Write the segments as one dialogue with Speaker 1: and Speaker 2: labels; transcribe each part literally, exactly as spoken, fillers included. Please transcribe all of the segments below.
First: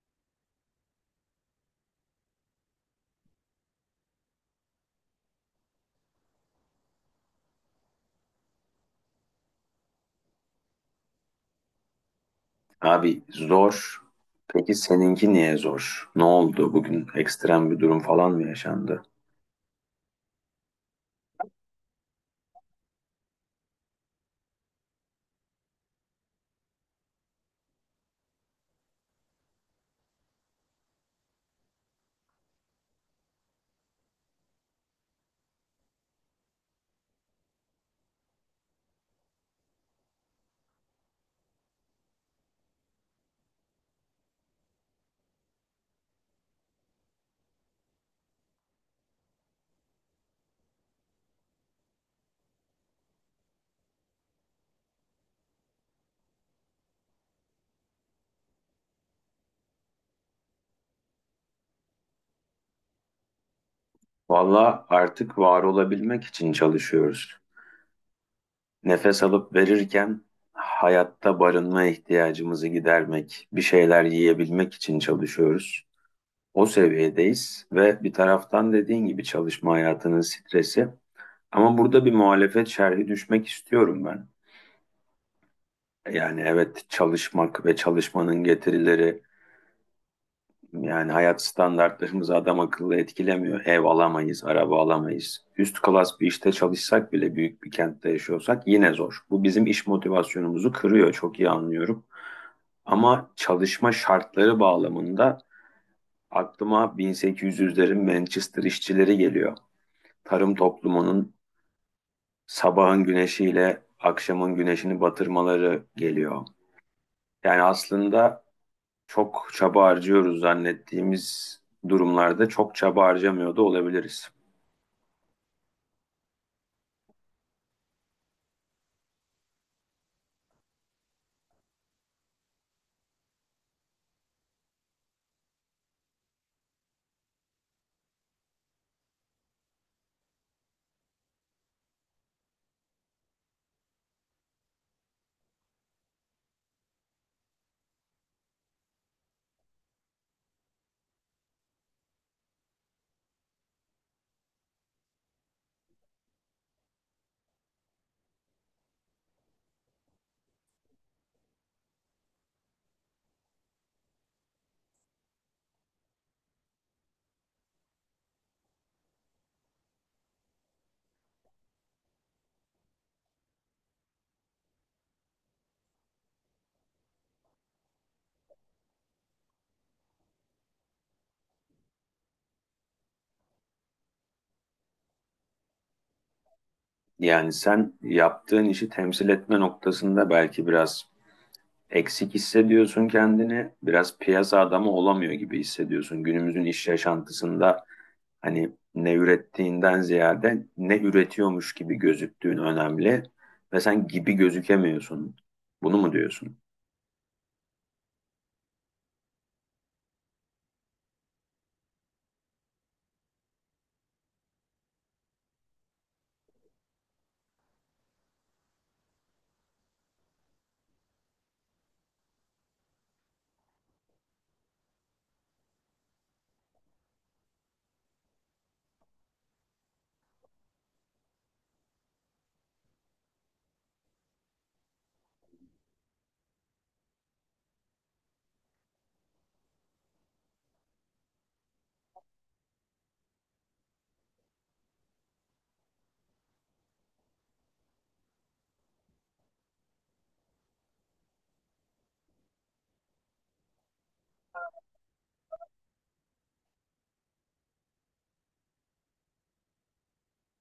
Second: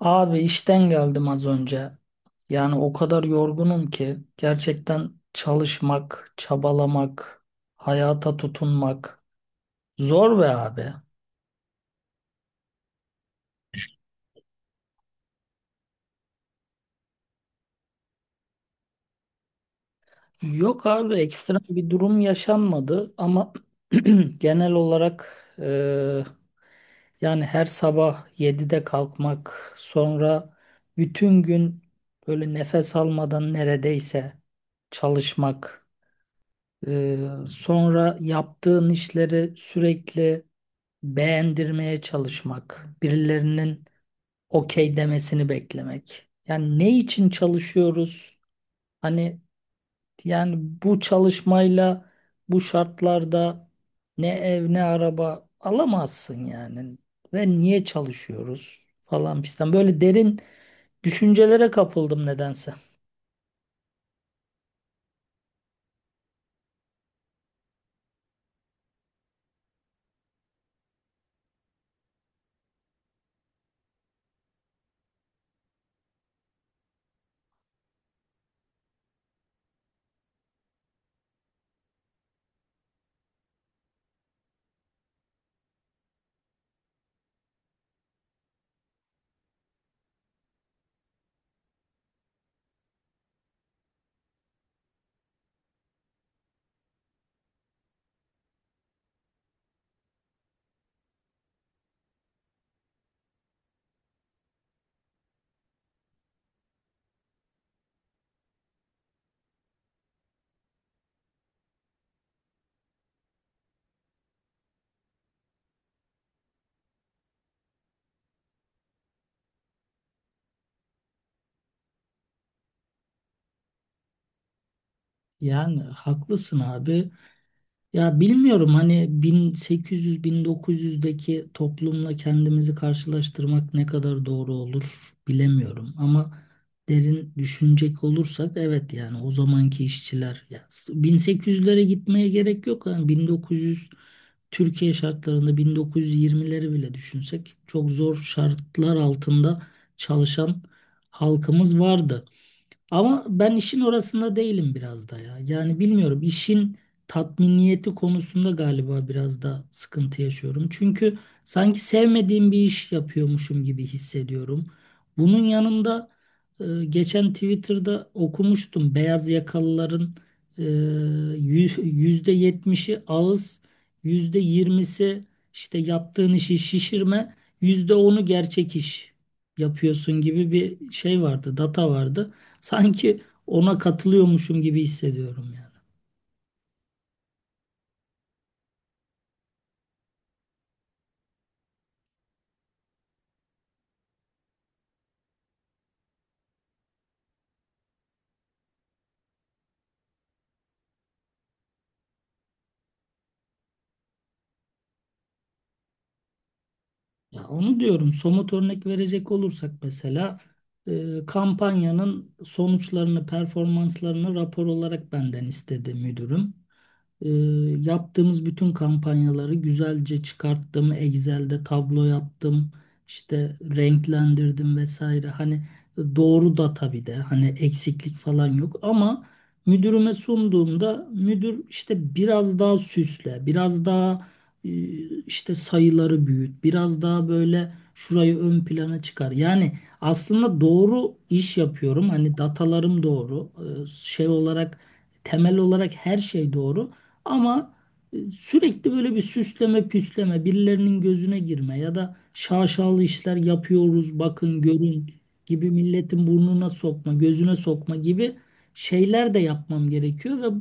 Speaker 1: Abi işten geldim az önce. Yani o kadar yorgunum ki gerçekten çalışmak, çabalamak, hayata tutunmak zor be abi.
Speaker 2: Abi zor. Peki seninki niye zor? Ne oldu bugün? Ekstrem bir durum falan mı yaşandı?
Speaker 1: Yok abi ekstra bir durum yaşanmadı ama genel olarak e, yani her sabah yedide kalkmak, sonra bütün gün böyle nefes almadan neredeyse çalışmak. Ee, sonra yaptığın işleri sürekli beğendirmeye çalışmak, birilerinin okey demesini beklemek. Yani ne için çalışıyoruz? Hani yani bu çalışmayla bu şartlarda ne ev ne araba alamazsın yani. Ve niye çalışıyoruz falan fistan. Böyle derin düşüncelere kapıldım nedense.
Speaker 2: Valla artık var olabilmek için çalışıyoruz. Nefes alıp verirken hayatta barınma ihtiyacımızı gidermek, bir şeyler yiyebilmek için çalışıyoruz. O seviyedeyiz ve bir taraftan dediğin gibi çalışma hayatının stresi. Ama burada bir muhalefet şerhi düşmek istiyorum ben. Yani evet çalışmak ve çalışmanın getirileri. Yani hayat standartlarımızı adam akıllı etkilemiyor. Ev alamayız, araba alamayız. Üst klas bir işte çalışsak bile büyük bir kentte yaşıyorsak yine zor. Bu bizim iş motivasyonumuzu kırıyor, çok iyi anlıyorum. Ama çalışma şartları bağlamında aklıma bin sekiz yüzlerin Manchester işçileri geliyor. Tarım toplumunun sabahın güneşiyle akşamın güneşini batırmaları geliyor. Yani aslında çok çaba harcıyoruz zannettiğimiz durumlarda çok çaba harcamıyor da olabiliriz.
Speaker 1: Yani haklısın abi. Ya bilmiyorum hani bin sekiz yüz bin dokuz yüzdeki toplumla kendimizi karşılaştırmak ne kadar doğru olur bilemiyorum. Ama derin düşünecek olursak evet yani o zamanki işçiler ya bin sekiz yüzlere gitmeye gerek yok. Yani bin dokuz yüz Türkiye şartlarında bin dokuz yüz yirmileri bile düşünsek çok zor şartlar altında çalışan halkımız vardı. Ama ben işin orasında değilim biraz da ya. Yani bilmiyorum işin tatminiyeti konusunda galiba biraz da sıkıntı yaşıyorum. Çünkü sanki sevmediğim bir iş yapıyormuşum gibi hissediyorum. Bunun yanında e, geçen Twitter'da okumuştum beyaz yakalıların e, yü- yüzde yetmişi ağız, yüzde yirmisi işte yaptığın işi şişirme, yüzde onu gerçek iş yapıyorsun gibi bir şey vardı, data vardı. Sanki ona katılıyormuşum gibi hissediyorum yani.
Speaker 2: Yani sen yaptığın işi temsil etme noktasında belki biraz eksik hissediyorsun kendini, biraz piyasa adamı olamıyor gibi hissediyorsun. Günümüzün iş yaşantısında hani ne ürettiğinden ziyade ne üretiyormuş gibi gözüktüğün önemli ve sen gibi gözükemiyorsun. Bunu mu diyorsun?
Speaker 1: Ya onu diyorum, somut örnek verecek olursak mesela e, kampanyanın sonuçlarını, performanslarını rapor olarak benden istedi müdürüm. E, Yaptığımız bütün kampanyaları güzelce çıkarttım. Excel'de tablo yaptım, işte renklendirdim vesaire. Hani doğru da tabii de hani eksiklik falan yok ama müdürüme sunduğumda müdür işte biraz daha süsle, biraz daha e, işte sayıları büyüt, biraz daha böyle şurayı ön plana çıkar. Yani aslında doğru iş yapıyorum. Hani datalarım doğru. E, Şey olarak, temel olarak her şey doğru. Ama e, sürekli böyle bir süsleme püsleme, birilerinin gözüne girme ya da şaşalı işler yapıyoruz, bakın görün gibi milletin burnuna sokma, gözüne sokma gibi şeyler de yapmam gerekiyor ve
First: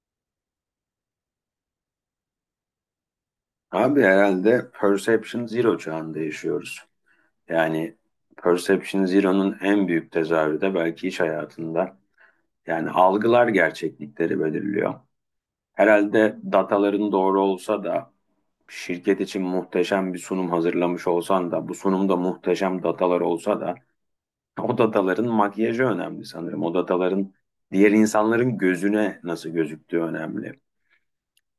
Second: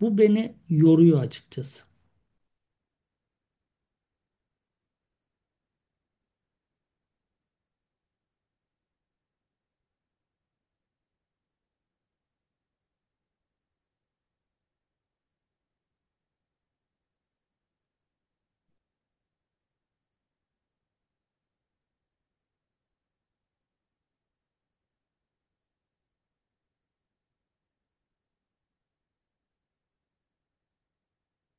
Speaker 1: bu beni yoruyor açıkçası.
Speaker 2: Abi herhalde perception zero çağında yaşıyoruz. Yani Perception Zero'nun en büyük tezahürü de belki iş hayatında. Yani algılar gerçeklikleri belirliyor. Herhalde dataların doğru olsa da şirket için muhteşem bir sunum hazırlamış olsan da bu sunumda muhteşem datalar olsa da o dataların makyajı önemli sanırım. O dataların diğer insanların gözüne nasıl gözüktüğü önemli,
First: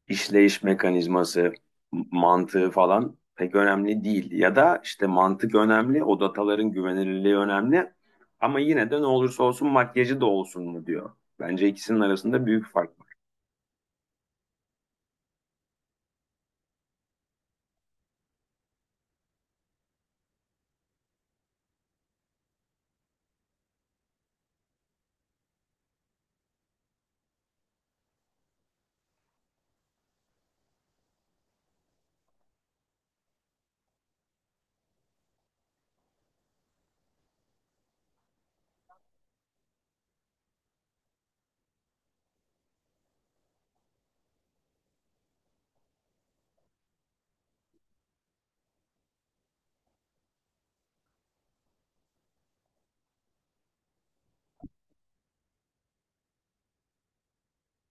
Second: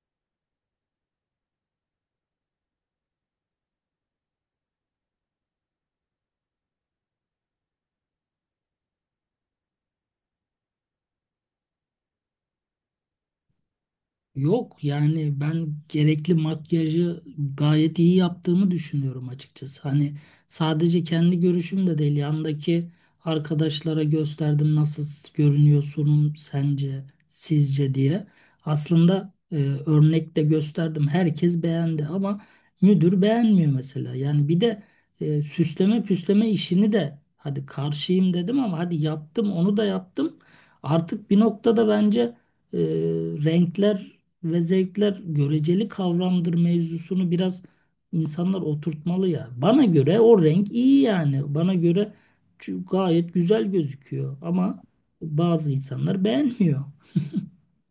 Speaker 2: işleyiş mekanizması, mantığı falan pek önemli değil. Ya da işte mantık önemli, o dataların güvenilirliği önemli. Ama yine de ne olursa olsun makyajı da olsun mu diyor. Bence ikisinin arasında büyük fark var.
Speaker 1: Yok yani, ben gerekli makyajı gayet iyi yaptığımı düşünüyorum açıkçası. Hani sadece kendi görüşüm de değil, yandaki arkadaşlara gösterdim nasıl görünüyor sunum sence sizce diye. Aslında e, örnek de gösterdim, herkes beğendi ama müdür beğenmiyor mesela. Yani bir de e, süsleme püsleme işini de hadi karşıyım dedim ama hadi yaptım onu da yaptım. Artık bir noktada bence e, renkler ve zevkler göreceli kavramdır mevzusunu biraz insanlar oturtmalı ya. Bana göre o renk iyi yani. Bana göre çü- gayet güzel gözüküyor ama bazı insanlar beğenmiyor.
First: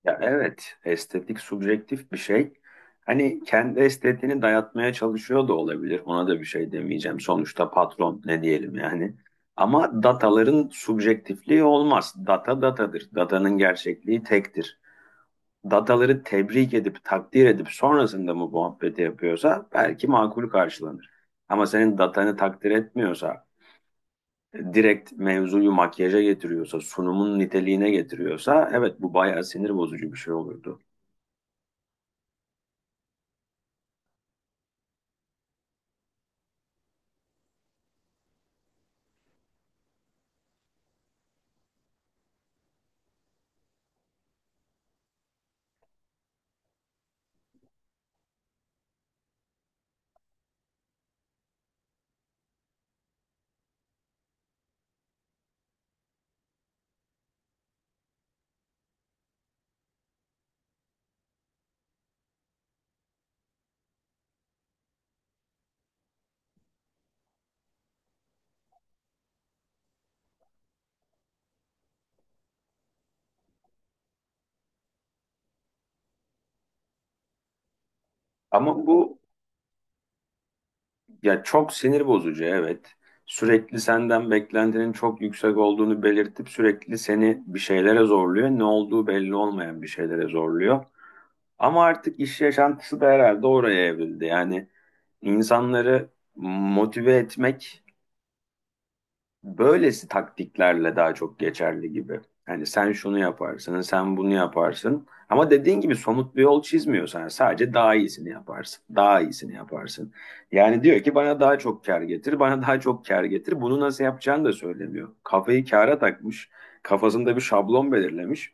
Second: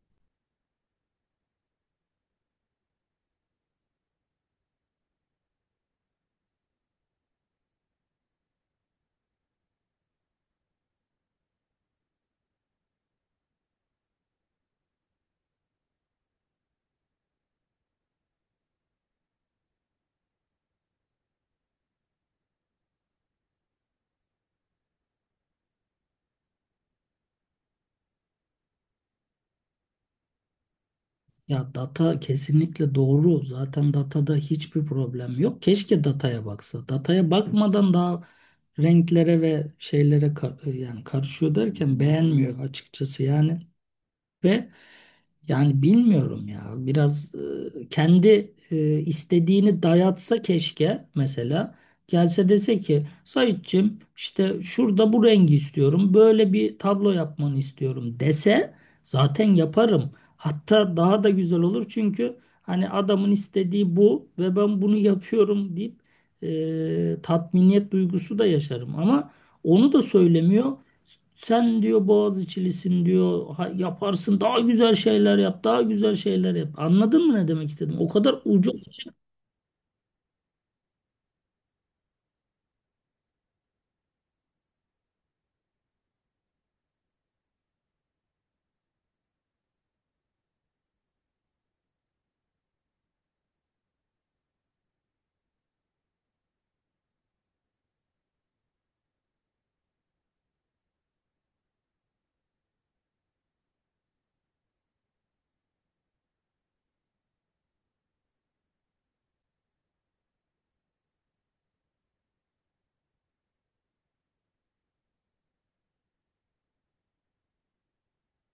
Speaker 2: Ya evet, estetik subjektif bir şey. Hani kendi estetiğini dayatmaya çalışıyor da olabilir. Ona da bir şey demeyeceğim. Sonuçta patron, ne diyelim yani. Ama dataların subjektifliği olmaz. Data datadır. Datanın gerçekliği tektir. Dataları tebrik edip takdir edip sonrasında mı muhabbeti yapıyorsa belki makul karşılanır. Ama senin datanı takdir etmiyorsa, direkt mevzuyu makyaja getiriyorsa, sunumun niteliğine getiriyorsa evet bu bayağı sinir bozucu bir şey olurdu.
Speaker 1: Ya data kesinlikle doğru. Zaten datada hiçbir problem yok. Keşke dataya baksa. Dataya bakmadan daha renklere ve şeylere ka- yani karışıyor derken beğenmiyor açıkçası. Yani. Ve Yani bilmiyorum ya, biraz e, kendi e, istediğini dayatsa keşke mesela, gelse dese ki Saitçiğim işte şurada bu rengi istiyorum, böyle bir tablo yapmanı istiyorum dese zaten yaparım. Hatta daha da güzel olur çünkü hani adamın istediği bu ve ben bunu yapıyorum deyip e, tatminiyet duygusu da yaşarım ama onu da söylemiyor. Sen diyor Boğaziçi'lisin diyor. Ha- yaparsın. Daha güzel şeyler yap. Daha güzel şeyler yap. Anladın mı ne demek istedim? O kadar ucu.
Speaker 2: Ama bu, ya çok sinir bozucu evet. Sürekli senden beklentinin çok yüksek olduğunu belirtip sürekli seni bir şeylere zorluyor. Ne olduğu belli olmayan bir şeylere zorluyor. Ama artık iş yaşantısı da herhalde oraya evrildi. Yani insanları motive etmek böylesi taktiklerle daha çok geçerli gibi. Hani sen şunu yaparsın, sen bunu yaparsın. Ama dediğin gibi somut bir yol çizmiyorsan sadece daha iyisini yaparsın, daha iyisini yaparsın. Yani diyor ki bana daha çok kar getir, bana daha çok kar getir. Bunu nasıl yapacağını da söylemiyor. Kafayı kâra takmış, kafasında bir şablon belirlemiş.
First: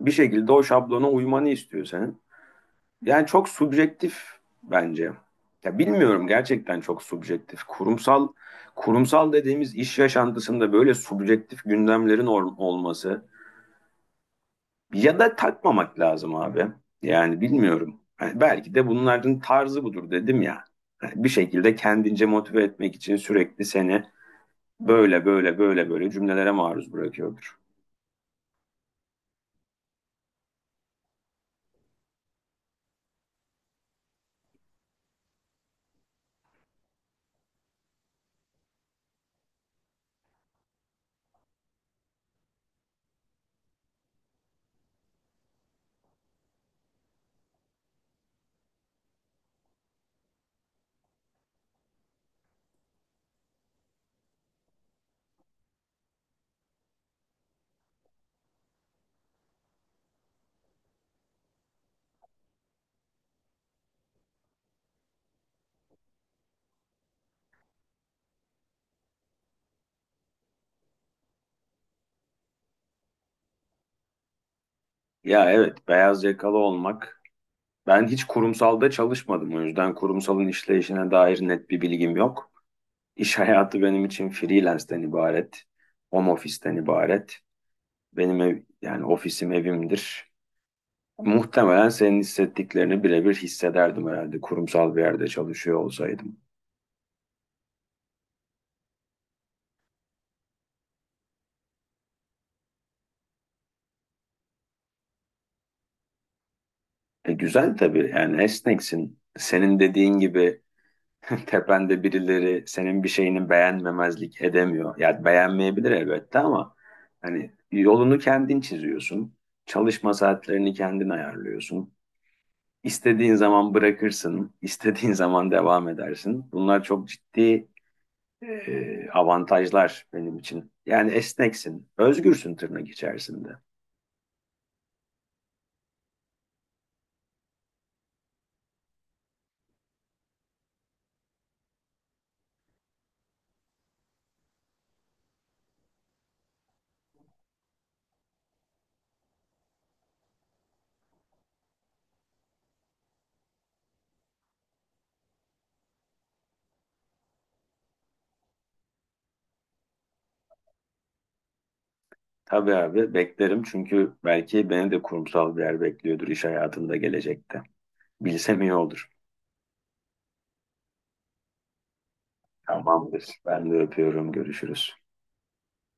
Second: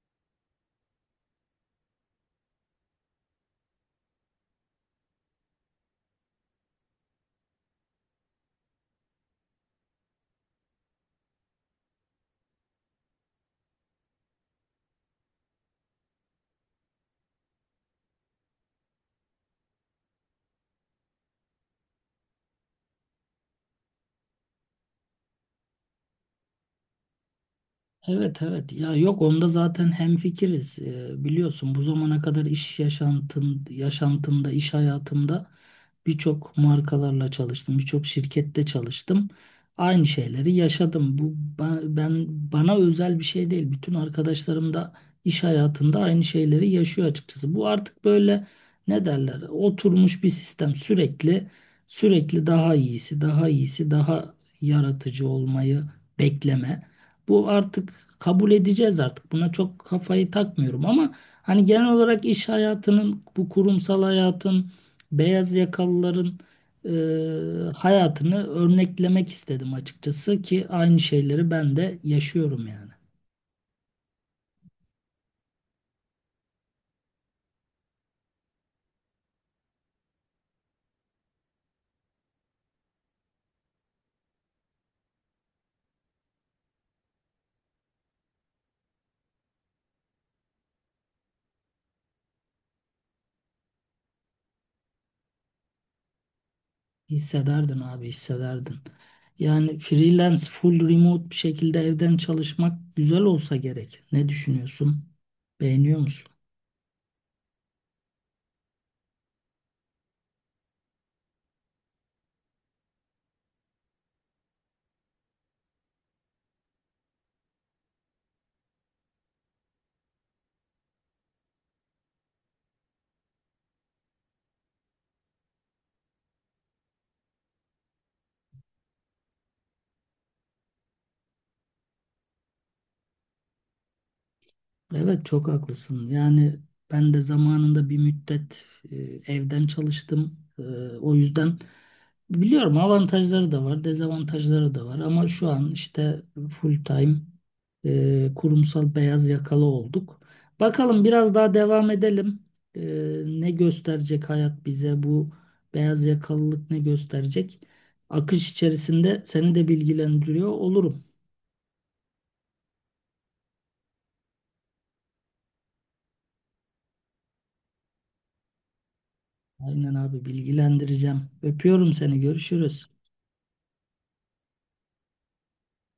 Speaker 2: Bir şekilde o şablona uymanı istiyor senin. Yani çok subjektif bence. Ya bilmiyorum gerçekten çok subjektif. Kurumsal, kurumsal dediğimiz iş yaşantısında böyle subjektif gündemlerin or- olması ya da takmamak lazım abi. Yani bilmiyorum. Yani belki de bunların tarzı budur dedim ya. Yani bir şekilde kendince motive etmek için sürekli seni böyle böyle böyle böyle cümlelere maruz bırakıyordur.
Speaker 1: Evet, evet ya, yok, onda zaten hemfikiriz. Ee, biliyorsun bu zamana kadar iş yaşantın, yaşantımda, iş hayatımda birçok markalarla çalıştım, birçok şirkette çalıştım, aynı şeyleri yaşadım. Bu ba- ben, bana özel bir şey değil, bütün arkadaşlarım da iş hayatında aynı şeyleri yaşıyor açıkçası. Bu artık böyle, ne derler, oturmuş bir sistem, sürekli sürekli daha iyisi, daha iyisi, daha yaratıcı olmayı bekleme. Bu artık, kabul edeceğiz artık. Buna çok kafayı takmıyorum ama hani genel olarak iş hayatının, bu kurumsal hayatın, beyaz yakalıların e, hayatını örneklemek istedim açıkçası ki aynı şeyleri ben de yaşıyorum yani.
Speaker 2: Ya evet, beyaz yakalı olmak. Ben hiç kurumsalda çalışmadım, o yüzden kurumsalın işleyişine dair net bir bilgim yok. İş hayatı benim için freelance'den ibaret, home office'ten ibaret. Benim ev, yani ofisim evimdir. Muhtemelen senin hissettiklerini birebir hissederdim herhalde kurumsal bir yerde çalışıyor olsaydım.
Speaker 1: Hissederdin abi, hissederdin. Yani freelance, full remote bir şekilde evden çalışmak güzel olsa gerek. Ne düşünüyorsun? Beğeniyor musun?
Speaker 2: E, güzel tabii, yani esneksin. Senin dediğin gibi tepende birileri senin bir şeyini beğenmemezlik edemiyor. Yani beğenmeyebilir elbette ama hani yolunu kendin çiziyorsun. Çalışma saatlerini kendin ayarlıyorsun. İstediğin zaman bırakırsın, istediğin zaman devam edersin. Bunlar çok ciddi e, avantajlar benim için. Yani esneksin, özgürsün tırnak içerisinde.
Speaker 1: Evet, çok haklısın. Yani ben de zamanında bir müddet e, evden çalıştım. E, o yüzden biliyorum, avantajları da var, dezavantajları da var. Ama şu an işte full time e, kurumsal beyaz yakalı olduk. Bakalım biraz daha devam edelim. E, Ne gösterecek hayat bize, bu beyaz yakalılık ne gösterecek? Akış içerisinde seni de bilgilendiriyor olurum.
Speaker 2: Tabii abi beklerim, çünkü belki beni de kurumsal bir yer bekliyordur iş hayatında gelecekte. Bilsem iyi olur.
Speaker 1: Aynen abi, bilgilendireceğim. Öpüyorum seni. Görüşürüz.
Speaker 2: Tamamdır. Ben de öpüyorum. Görüşürüz.